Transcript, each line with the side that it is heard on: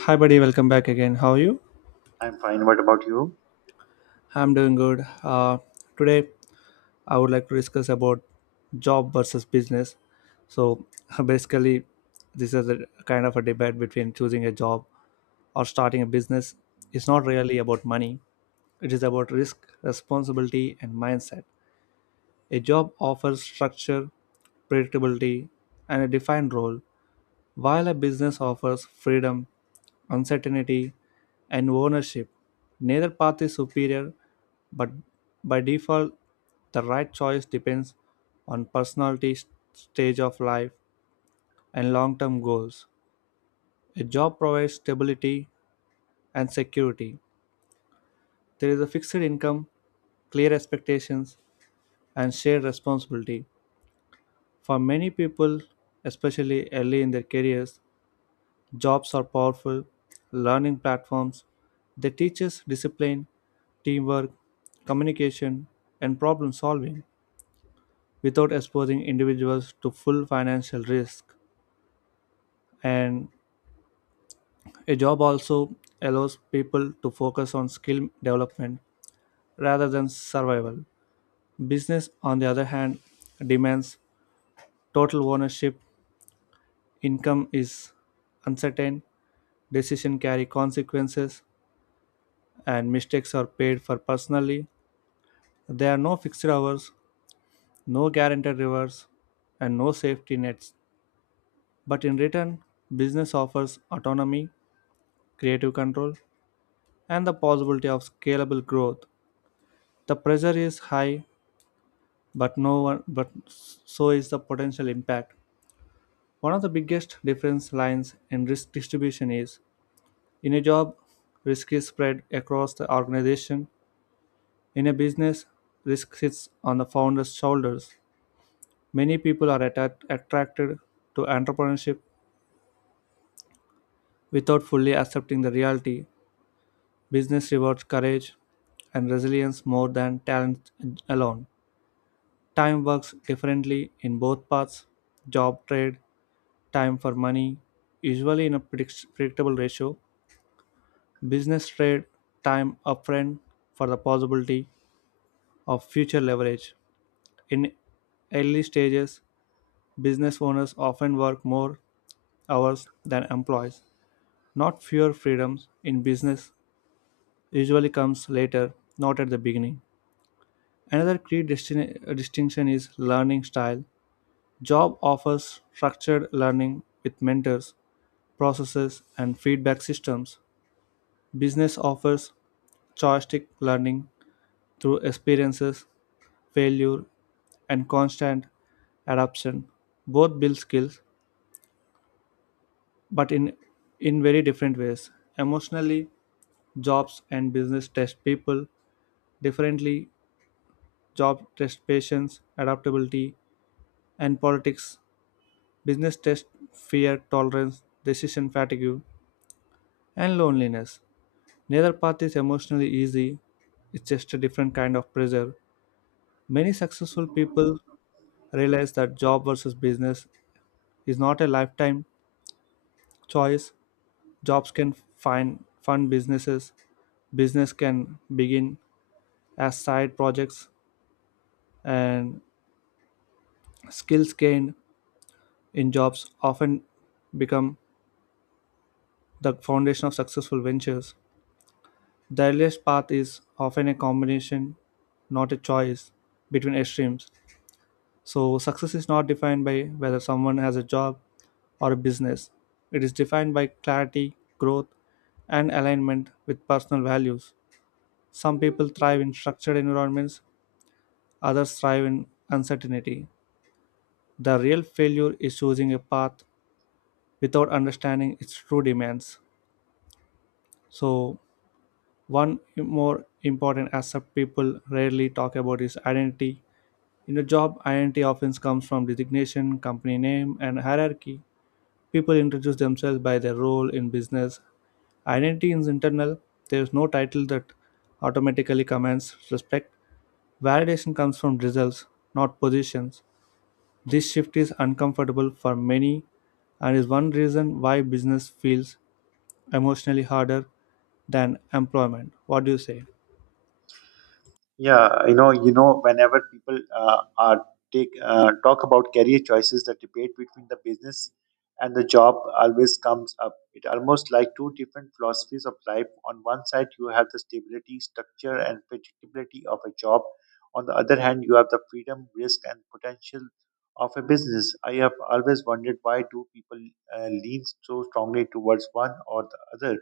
left: Hi, buddy. Welcome back again. How are you?
right: I'm fine. What about you?
left: I'm doing good. Today, I would like to discuss about job versus business. So, basically, this is a kind of a debate between choosing a job or starting a business. It's not really about money. It is about risk, responsibility, and mindset. A job offers structure, predictability, and a defined role, while a business offers freedom, uncertainty, and ownership. Neither path is superior, but by default, the right choice depends on personality, stage of life, and long term goals. A job provides stability and security. There is a fixed income, clear expectations, and shared responsibility. For many people, especially early in their careers, jobs are powerful learning platforms. They teach us discipline, teamwork, communication, and problem solving without exposing individuals to full financial risk. And a job also allows people to focus on skill development rather than survival. Business, on the other hand, demands total ownership, income is uncertain, decisions carry consequences, and mistakes are paid for personally. There are no fixed hours, no guaranteed rewards, and no safety nets. But in return, business offers autonomy, creative control, and the possibility of scalable growth. The pressure is high, but no one, but so is the potential impact. One of the biggest difference lines in risk distribution is in a job, risk is spread across the organization. In a business, risk sits on the founder's shoulders. Many people are attracted to entrepreneurship. Without fully accepting the reality, business rewards courage and resilience more than talent alone. Time works differently in both paths job trade, time for money, usually in a predictable ratio. Business trade time upfront for the possibility of future leverage. In early stages, business owners often work more hours than employees. Not fewer freedoms in business usually comes later, not at the beginning. Another key distinction is learning style. Job offers structured learning with mentors, processes, and feedback systems. Business offers choiceistic learning through experiences, failure, and constant adaptation. Both build skills, but in very different ways. Emotionally, jobs and business test people differently. Job test patience, adaptability, and politics. Business test fear tolerance, decision fatigue, and loneliness. Neither path is emotionally easy, it's just a different kind of pressure. Many successful people realize that job versus business is not a lifetime choice. Jobs can find fund businesses, business can begin as side projects, and skills gained in jobs often become the foundation of successful ventures. The earliest path is often a combination, not a choice, between extremes. So, success is not defined by whether someone has a job or a business, it is defined by clarity, growth, and alignment with personal values. Some people thrive in structured environments, others thrive in uncertainty. The real failure is choosing a path without understanding its true demands. So, one more important aspect people rarely talk about is identity. In a job, identity often comes from designation, company name, and hierarchy. People introduce themselves by their role in business. Identity is internal, there is no title that automatically commands respect. Validation comes from results, not positions. This shift is uncomfortable for many and is one reason why business feels emotionally harder than employment. What do you say?
right: Yeah, whenever people are take talk about career choices, the debate between the business and the job always comes up. It almost like two different philosophies of life. On one side, you have the stability, structure, and predictability of a job. On the other hand, you have the freedom, risk, and potential of a business. I have always wondered why do people lean so strongly towards one or the other.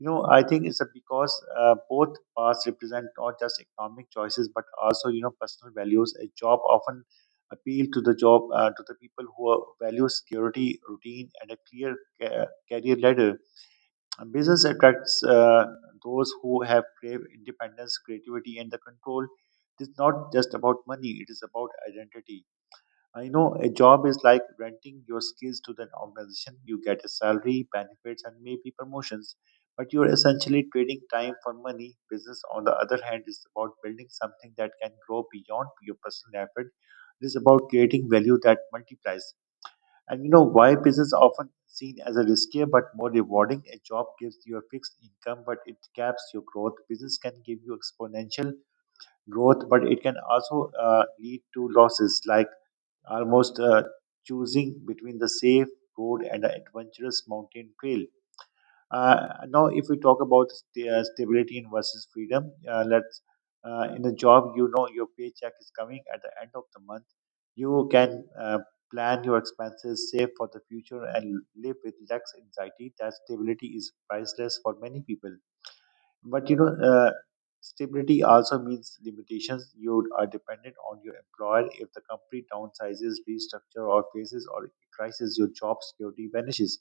right: You know, I think because both paths represent not just economic choices but also you know personal values. A job often appeal to the job to the people who value security, routine, and a clear career ladder. And business attracts those who have crave independence, creativity, and the control. It is not just about money; it is about identity. I know a job is like renting your skills to an organization. You get a salary, benefits, and maybe promotions, but you're essentially trading time for money. Business, on the other hand, is about building something that can grow beyond your personal effort. It is about creating value that multiplies. And you know why business is often seen as a riskier but more rewarding. A job gives you a fixed income, but it caps your growth. Business can give you exponential growth, but it can also lead to losses, like almost choosing between the safe road and the adventurous mountain trail. Now, if we talk about stability in versus freedom, let's in a job, you know your paycheck is coming at the end of the month. You can plan your expenses, save for the future, and live with less anxiety. That stability is priceless for many people. But you know, stability also means limitations. You are dependent on your employer. If the company downsizes, restructure, or faces or crisis, your job security vanishes.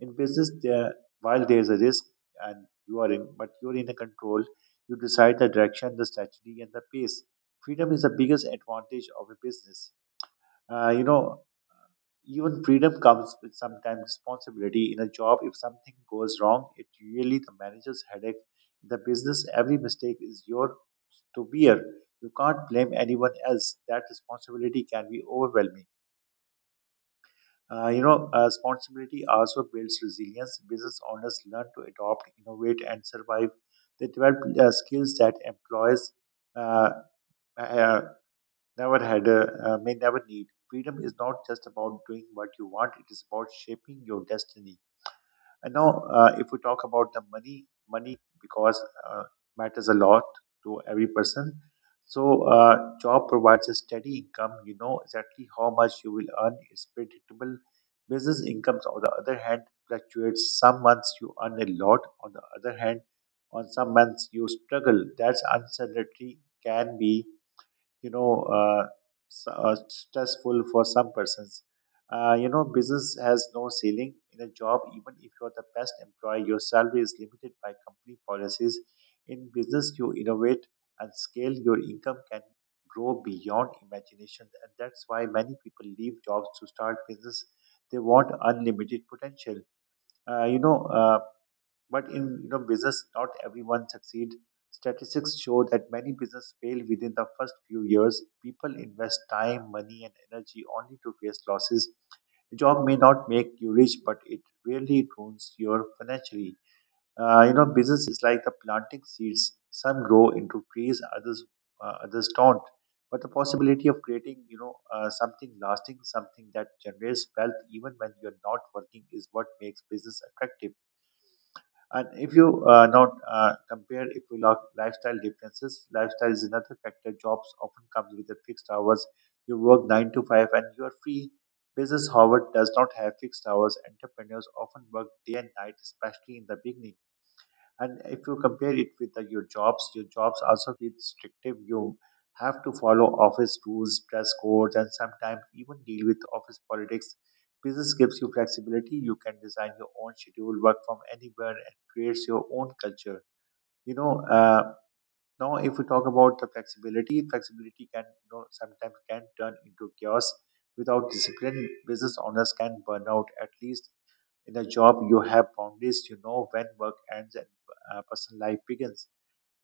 right: In business, there while there is a risk, and you are in, but you are in a control. You decide the direction, the strategy, and the pace. Freedom is the biggest advantage of a business. Uh, you know, even freedom comes with sometimes responsibility. In a job, if something goes wrong, it really the manager's headache. In the business, every mistake is your to bear. You can't blame anyone else. That responsibility can be overwhelming. Responsibility also builds resilience. Business owners learn to adopt, innovate, and survive. They develop skills that employees uh, uh, never may never need. Freedom is not just about doing what you want; it is about shaping your destiny. And now, if we talk about the money because uh, matters a lot to every person. So, job provides a steady income. You know exactly how much you will earn. It's predictable. Business incomes, on the other hand, fluctuates. Some months you earn a lot. On the other hand, on some months you struggle. That's uncertainty can be you know uh, stressful for some persons. Business has no ceiling in a job. Even if you're the best employee, your salary is limited by company policies. In business, you innovate and scale. Your income can grow beyond imagination, and that's why many people leave jobs to start business. They want unlimited potential. Uh, you know. Uh, but in you know business, not everyone succeed. Statistics show that many business fail within the first few years. People invest time, money, and energy only to face losses. A job may not make you rich, but it really ruins your financially. Business is like the planting seeds. Some grow into trees, others don't. But the possibility of creating, you know, something lasting, something that generates wealth even when you're not working, is what makes business attractive. And if you not compare, if you look lifestyle differences, lifestyle is another factor. Jobs often comes with a fixed hours. You work nine to five and you are free. Business, however, does not have fixed hours. Entrepreneurs often work day and night, especially in the beginning. And if you compare it with your jobs also feel restrictive. You have to follow office rules, dress codes, and sometimes even deal with office politics. Business gives you flexibility. You can design your own schedule, work from anywhere, and creates your own culture. you know uh, now if we talk about the flexibility can, you know, sometimes can turn into chaos without discipline. Business owners can burn out. At least in a job, you have boundaries. You know when work ends and personal life begins.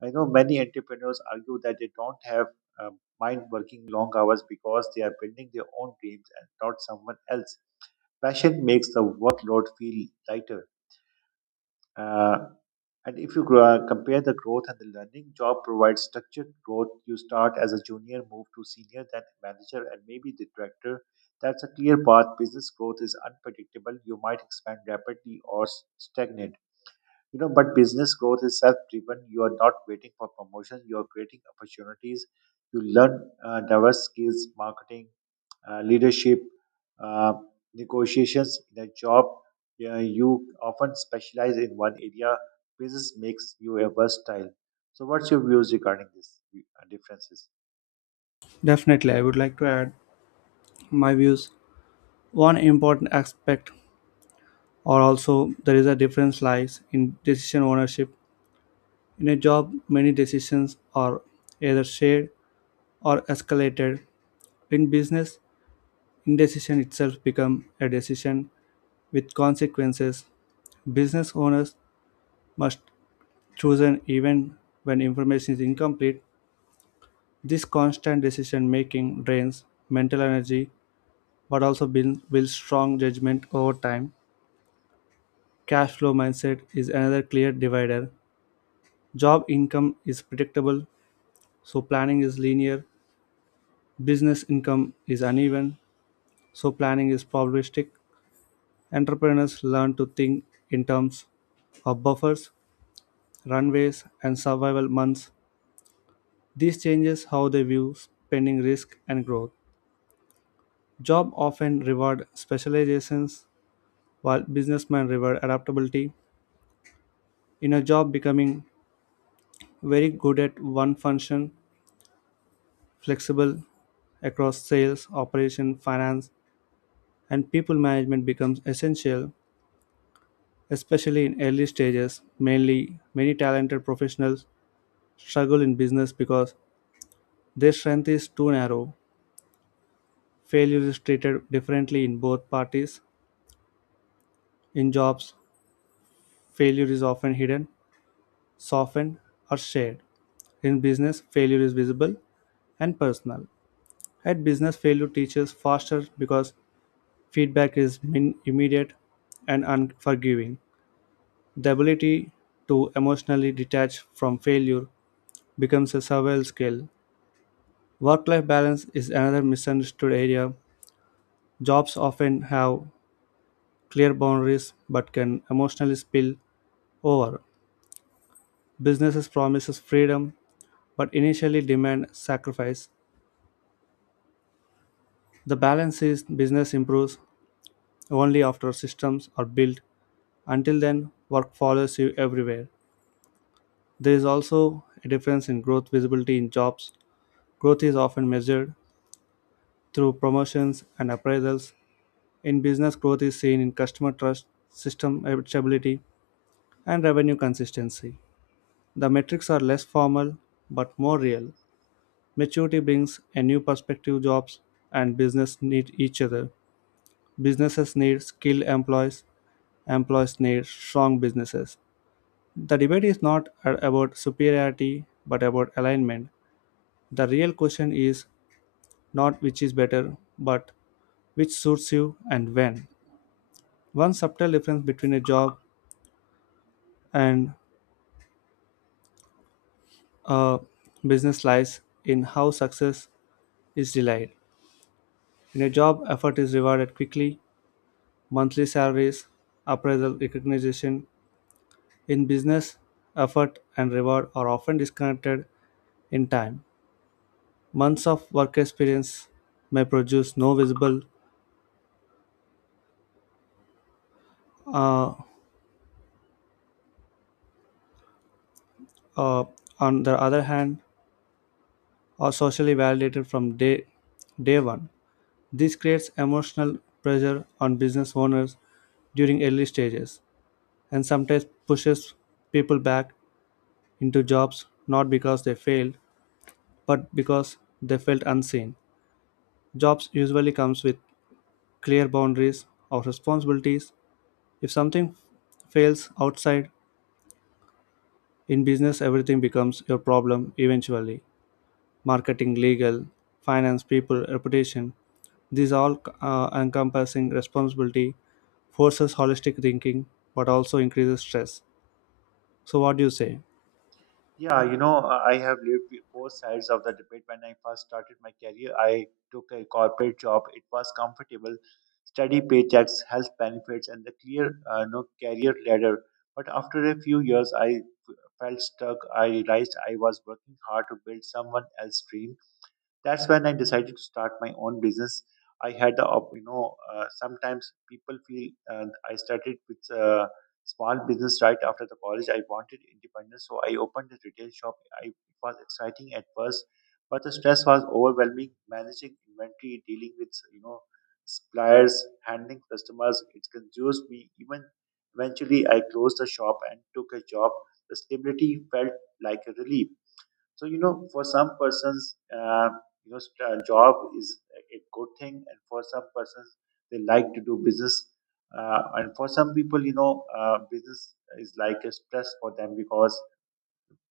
right: I know many entrepreneurs argue that they don't have mind working long hours because they are building their own dreams and not someone else. Passion makes the workload feel lighter. Uh, and if you compare the growth and the learning, job provides structured growth. You start as a junior, move to senior, then manager, and maybe the director. That's a clear path. Business growth is unpredictable. You might expand rapidly or stagnate. You know, but business growth is self-driven. You are not waiting for promotion. You are creating opportunities. You learn diverse skills, marketing, leadership, uh, negotiations in a job. Yeah, you often specialize in one area. Business makes you a versatile. So, what's your views regarding this differences?
left: Definitely, I would like to add my views. One important aspect or also there is a difference lies in decision ownership in a job, many decisions are either shared or escalated. In business, indecision itself become a decision with consequences. Business owners must choose an even when information is incomplete. This constant decision making drains mental energy but also builds strong judgment over time. Cash flow mindset is another clear divider. Job income is predictable, so planning is linear. Business income is uneven, so planning is probabilistic. Entrepreneurs learn to think in terms of buffers, runways, and survival months. This changes how they view spending, risk, and growth. Job often reward specializations while businessmen reward adaptability. In a job, becoming very good at one function, flexible across sales, operation, finance, and people management becomes essential, especially in early stages. Mainly many talented professionals struggle in business because their strength is too narrow. Failure is treated differently in both parties. In jobs, failure is often hidden, softened, or shared. In business, failure is visible and personal. At business, failure teaches faster because feedback is immediate and unforgiving. The ability to emotionally detach from failure becomes a survival skill. Work life balance is another misunderstood area. Jobs often have clear boundaries but can emotionally spill over. Businesses promises freedom but initially demand sacrifice. The balance is business improves only after systems are built. Until then, work follows you everywhere. There is also a difference in growth visibility in jobs. Growth is often measured through promotions and appraisals. In business, growth is seen in customer trust, system stability, and revenue consistency. The metrics are less formal but more real. Maturity brings a new perspective jobs and business need each other. Businesses need skilled employees, employees need strong businesses. The debate is not about superiority but about alignment. The real question is not which is better but which suits you and when. One subtle difference between a job and a business lies in how success is delayed. In a job, effort is rewarded quickly, monthly salaries, appraisal, recognition. In business, effort and reward are often disconnected in time. Months of work experience may produce no visible. Uh, uh, on the other hand, are socially validated from day one. This creates emotional pressure on business owners during early stages and sometimes pushes people back into jobs not because they failed but because they felt unseen. Jobs usually comes with clear boundaries or responsibilities. If something fails outside in business, everything becomes your problem eventually. Marketing, legal, finance, people, reputation. These all encompassing responsibility forces holistic thinking but also increases stress. So what do you say?
right: Yeah, you know, I have lived both sides of the debate. When I first started my career, I took a corporate job. It was comfortable, steady paychecks, health benefits, and the clear no career ladder. But after a few years, I felt stuck. I realized I was working hard to build someone else's dream. That's when I decided to start my own business. I had the, op- you know, sometimes people feel, and I started with a small business right after the college. I wanted independence, so I opened a retail shop. It was exciting at first, but the stress was overwhelming. Managing inventory, dealing with, you know, suppliers, handling customers, it consumes me. Eventually, I closed the shop and took a job. The stability felt like a relief. So you know, for some persons, job is a good thing, and for some persons, they like to do business. And for some people, you know, business is like a stress for them because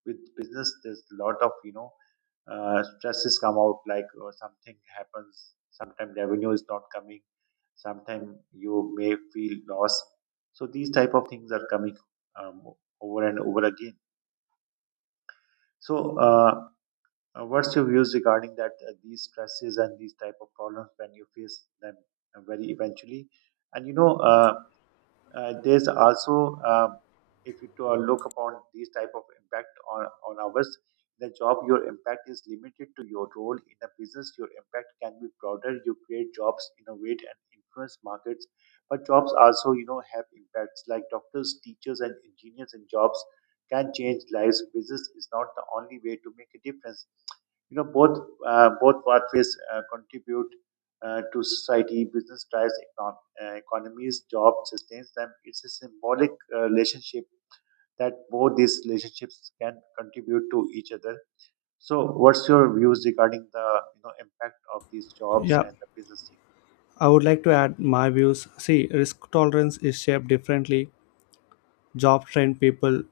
right: with business, there's a lot of stresses come out. Like something happens, sometimes revenue is not coming, sometimes you may feel loss. So these type of things are coming, um, over and over again. So. Uh, what's your views regarding that these stresses and these type of problems when you face them very eventually? And you know, there's also if you look upon these type of impact on ours. In a job your impact is limited to your role. In a business your impact can be broader. You create jobs, innovate, and influence markets. But jobs also, you know, have impacts, like doctors, teachers, and engineers, and jobs can change lives. Business is not the only way to make a difference. You know, both pathways contribute to society. Business drives economies, job sustains them. It's a symbolic relationship that both these relationships can contribute to each other. So, what's your views regarding the you know impact of these jobs
left: Yeah,
right: and the business thing?
left: I would like to add my views. See, risk tolerance is shaped differently. Job train people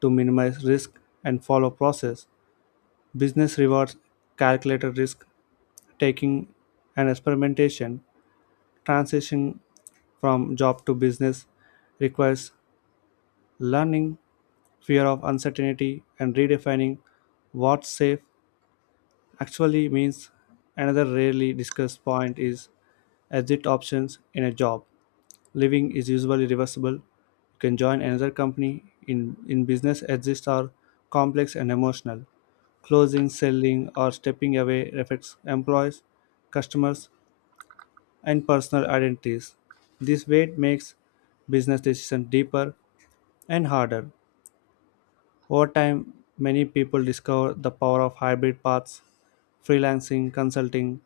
left: to minimize risk and follow process. Business rewards calculated risk taking and experimentation. Transition from job to business requires learning fear of uncertainty and redefining what safe actually means. Another rarely discussed point is exit options in a job. Leaving is usually reversible. You can join another company in business exits are complex and emotional. Closing, selling, or stepping away affects employees, customers, and personal identities. This weight makes business decisions deeper and harder. Over time, many people discover the power of hybrid paths, freelancing, consulting,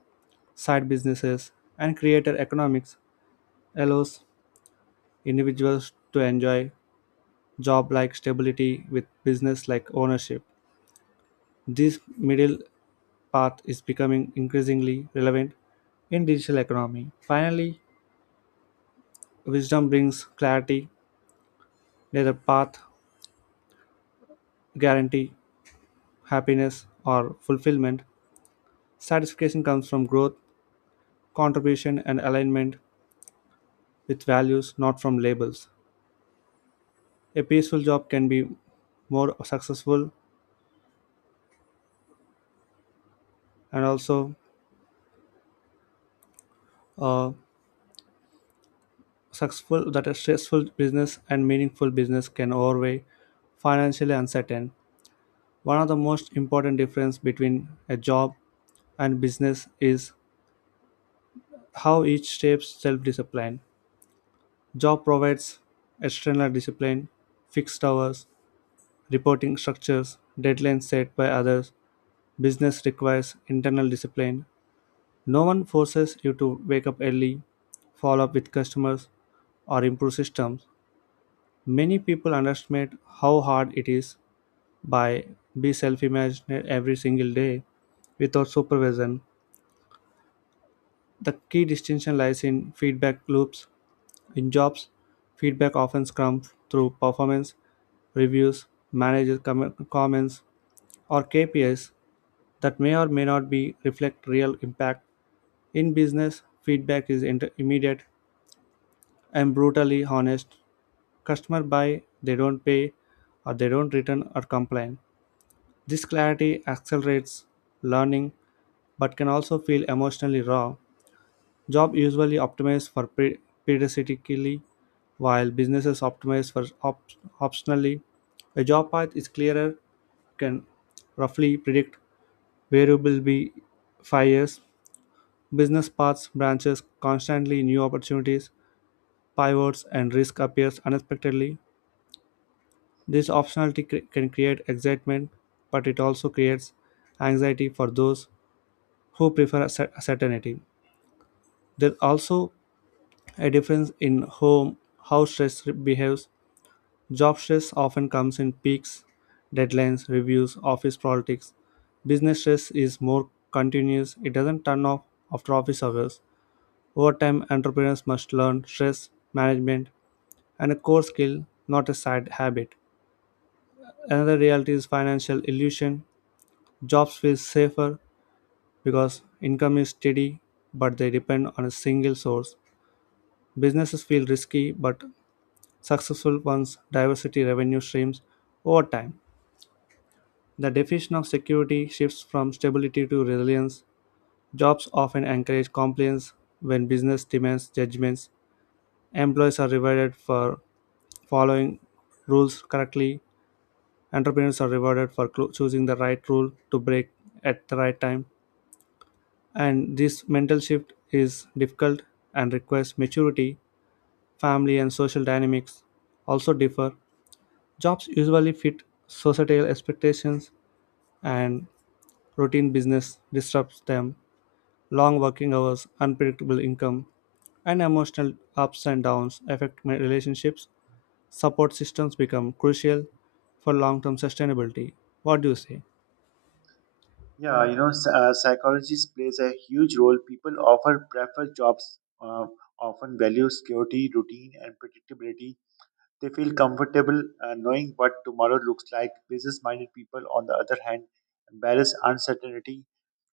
left: side businesses, and creator economics allows individuals to enjoy job like stability with business like ownership. This middle path is becoming increasingly relevant in digital economy. Finally, wisdom brings clarity. Neither path guarantee happiness or fulfillment. Satisfaction comes from growth, contribution, and alignment with values, not from labels. A peaceful job can be more successful and also uh, successful that a stressful business and meaningful business can overweigh financially uncertain. One of the most important difference between a job and business is how each shapes self-discipline. Job provides external discipline, fixed hours, reporting structures, deadlines set by others. Business requires internal discipline. No one forces you to wake up early, follow up with customers, or improve systems. Many people underestimate how hard it is by be self-imagined every single day without supervision. The key distinction lies in feedback loops. In jobs, feedback often comes through performance reviews, manager comments, or KPIs that may or may not be reflect real impact. In business, feedback is immediate and brutally honest. Customer buy, they don't pay, or they don't return or complain. This clarity accelerates learning, but can also feel emotionally raw. Job usually optimize for periodically, while businesses optimize for optionally. A job path is clearer, can roughly predict where you will be 5 years. Business paths branches constantly new opportunities, pivots, and risk appears unexpectedly. This optionality can create excitement, but it also creates anxiety for those who prefer certainty. There's also a difference in home how stress behaves. Job stress often comes in peaks, deadlines, reviews, office politics. Business stress is more continuous, it doesn't turn off after office hours. Over time, entrepreneurs must learn stress management and a core skill, not a side habit. Another reality is financial illusion. Jobs feel safer because income is steady, but they depend on a single source. Businesses feel risky, but successful ones diversity revenue streams over time. The definition of security shifts from stability to resilience. Jobs often encourage compliance when business demands judgments. Employees are rewarded for following rules correctly. Entrepreneurs are rewarded for choosing the right rule to break at the right time. And this mental shift is difficult and requires maturity. Family and social dynamics also differ. Jobs usually fit societal expectations, and routine business disrupts them. Long working hours, unpredictable income, and emotional ups and downs affect my relationships. Support systems become crucial for long-term sustainability. What do you say?
right: Yeah, you know, psychology plays a huge role. People often prefer jobs, often value security, routine, and predictability. They feel comfortable knowing what tomorrow looks like. Business minded people, on the other hand, embrace uncertainty.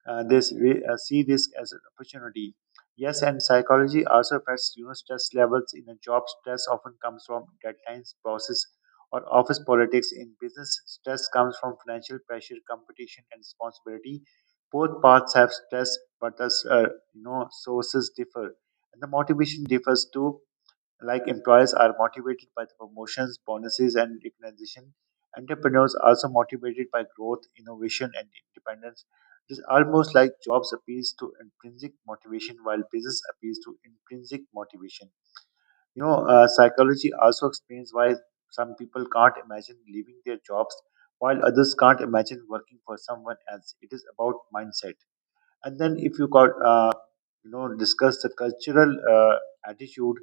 right: They see this as an opportunity. Yes, and psychology also affects, you know, stress levels in a job. Stress often comes from deadlines, bosses, or office politics. In business, stress comes from financial pressure, competition, and responsibility. Both paths have stress, but the sources differ, and the motivation differs too. Like employers are motivated by the promotions, bonuses, and recognition. Entrepreneurs are also motivated by growth, innovation, and independence. It is almost like jobs appeals to intrinsic motivation while business appeals to intrinsic motivation. You know, psychology also explains why some people can't imagine leaving their jobs while others can't imagine working for someone else. It is about mindset. And then if you got, discuss the cultural attitude,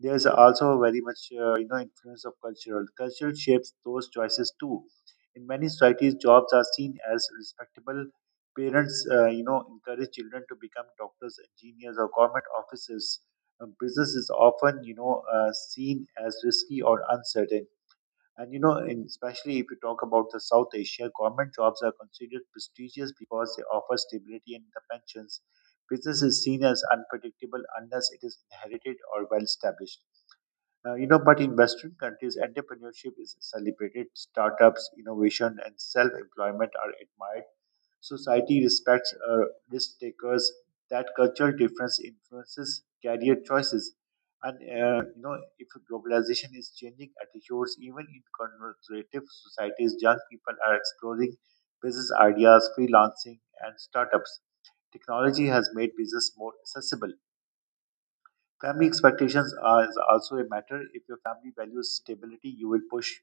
right: there's also very much, influence of cultural shapes those choices too. In many societies jobs are seen as respectable. Parents, encourage children to become doctors, engineers, or government officers. Business is often, you know, seen as risky or uncertain. And you know, in, especially if you talk about the South Asia, government jobs are considered prestigious because they offer stability and the pensions. Business is seen as unpredictable unless it is inherited or well established. But in Western countries, entrepreneurship is celebrated. Startups, innovation, and self-employment are admired. Society respects risk takers. That cultural difference influences career choices, and if globalization is changing attitudes, even in conservative societies, young people are exploring business ideas, freelancing, and startups. Technology has made business more accessible. Family expectations are is also a matter. If your family values stability, you will push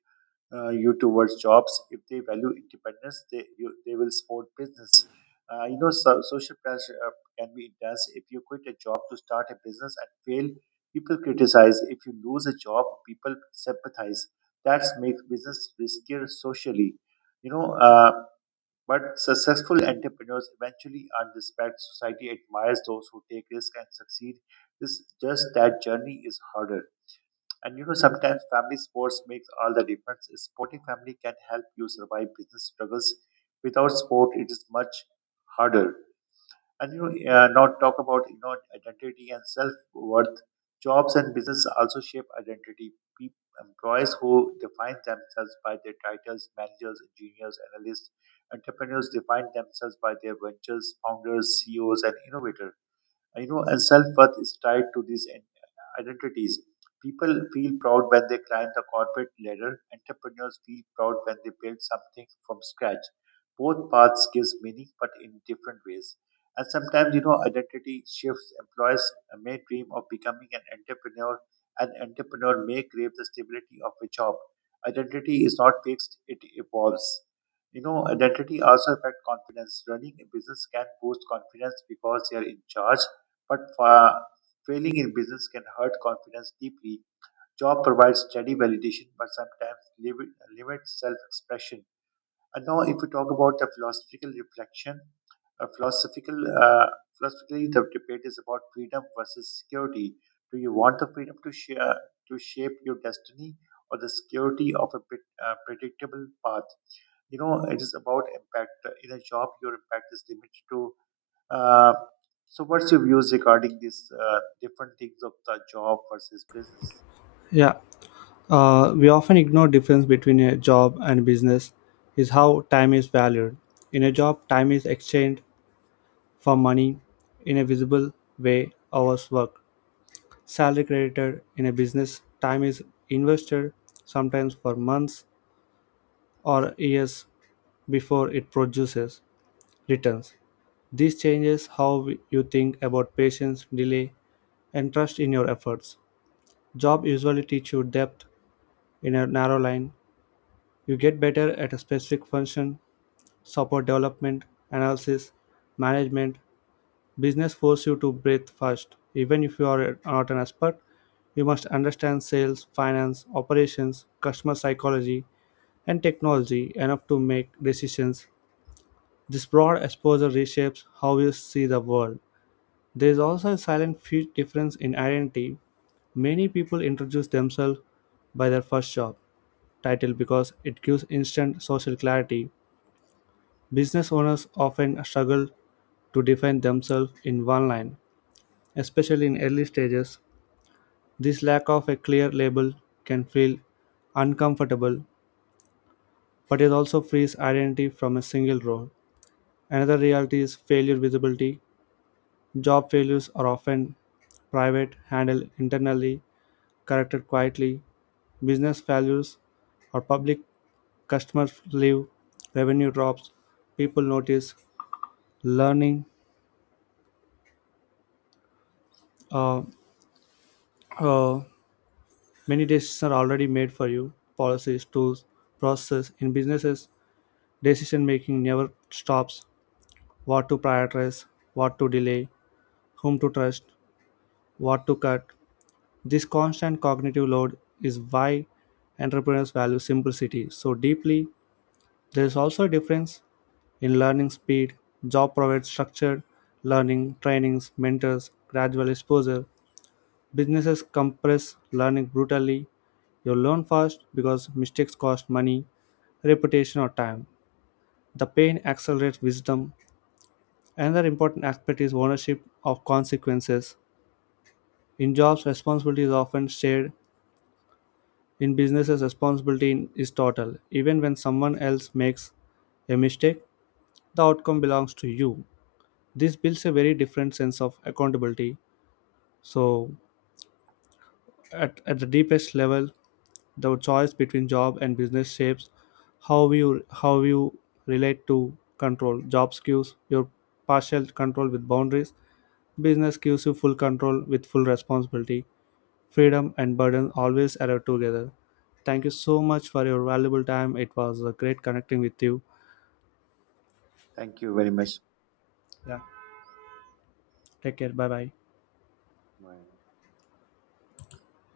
right: you towards jobs. If they value independence, they will support business. So, social pressure can be intense. If you quit a job to start a business and fail, people criticize. If you lose a job, people sympathize. That makes business riskier socially. You know. Uh, but successful entrepreneurs eventually earn respect. Society admires those who take risks and succeed. It's just that journey is harder. And you know, sometimes family sports makes all the difference. A supporting family can help you survive business struggles. Without support, it is much harder. And you know, not talk about you know identity and self worth. Jobs and business also shape identity. People, employees who define themselves by their titles, managers, engineers, analysts, entrepreneurs define themselves by their ventures, founders, CEOs, and innovators. You know, and self-worth is tied to these identities. People feel proud when they climb the corporate ladder. Entrepreneurs feel proud when they build something from scratch. Both paths gives meaning but in different ways. And sometimes you know identity shifts. Employees may dream of becoming an entrepreneur. An entrepreneur may crave the stability of a job. Identity is not fixed, it evolves. You know identity also affects confidence. Running a business can boost confidence because they are in charge. But failing in business can hurt confidence deeply. Job provides steady validation, but sometimes limits self-expression. And now, if we talk about the philosophical reflection, a philosophical uh, philosophically the debate is about freedom versus security. Do you want the freedom to shape your destiny, or the security of a predictable path? You know, it is about impact. In a job, your impact is limited to uh, so, what's your views regarding these different things of the job versus business?
left: Yeah, we often ignore difference between a job and business is how time is valued. In a job, time is exchanged for money in a visible way, hours worked, salary credited. In a business, time is invested sometimes for months or years before it produces returns. This changes how you think about patience, delay, and trust in your efforts. Job usually teach you depth in a narrow line. You get better at a specific function, support development, analysis, management. Business force you to breathe first. Even if you are not an expert, you must understand sales, finance, operations, customer psychology, and technology enough to make decisions. This broad exposure reshapes how you see the world. There is also a silent difference in identity. Many people introduce themselves by their first job title because it gives instant social clarity. Business owners often struggle to define themselves in one line, especially in early stages. This lack of a clear label can feel uncomfortable, but it also frees identity from a single role. Another reality is failure visibility. Job failures are often private, handled internally, corrected quietly, business values, or public customers leave, revenue drops, people notice, learning. Uh, uh, many decisions are already made for you. Policies, tools, processes in businesses, decision making never stops. What to prioritize, what to delay, whom to trust, what to cut. This constant cognitive load is why entrepreneurs value simplicity so deeply. There is also a difference in learning speed, job provides structured learning, trainings, mentors, gradual exposure. Businesses compress learning brutally. You learn fast because mistakes cost money, reputation, or time. The pain accelerates wisdom. Another important aspect is ownership of consequences. In jobs, responsibility is often shared. In businesses, responsibility is total. Even when someone else makes a mistake, the outcome belongs to you. This builds a very different sense of accountability. So at the deepest level, the choice between job and business shapes how you relate to control. Jobs gives your partial control with boundaries, business gives you full control with full responsibility. Freedom and burden always arrive together. Thank you so much for your valuable time. It was a great connecting with you.
right: Thank you very much.
left: Yeah, take care. Bye bye.
right: Bye.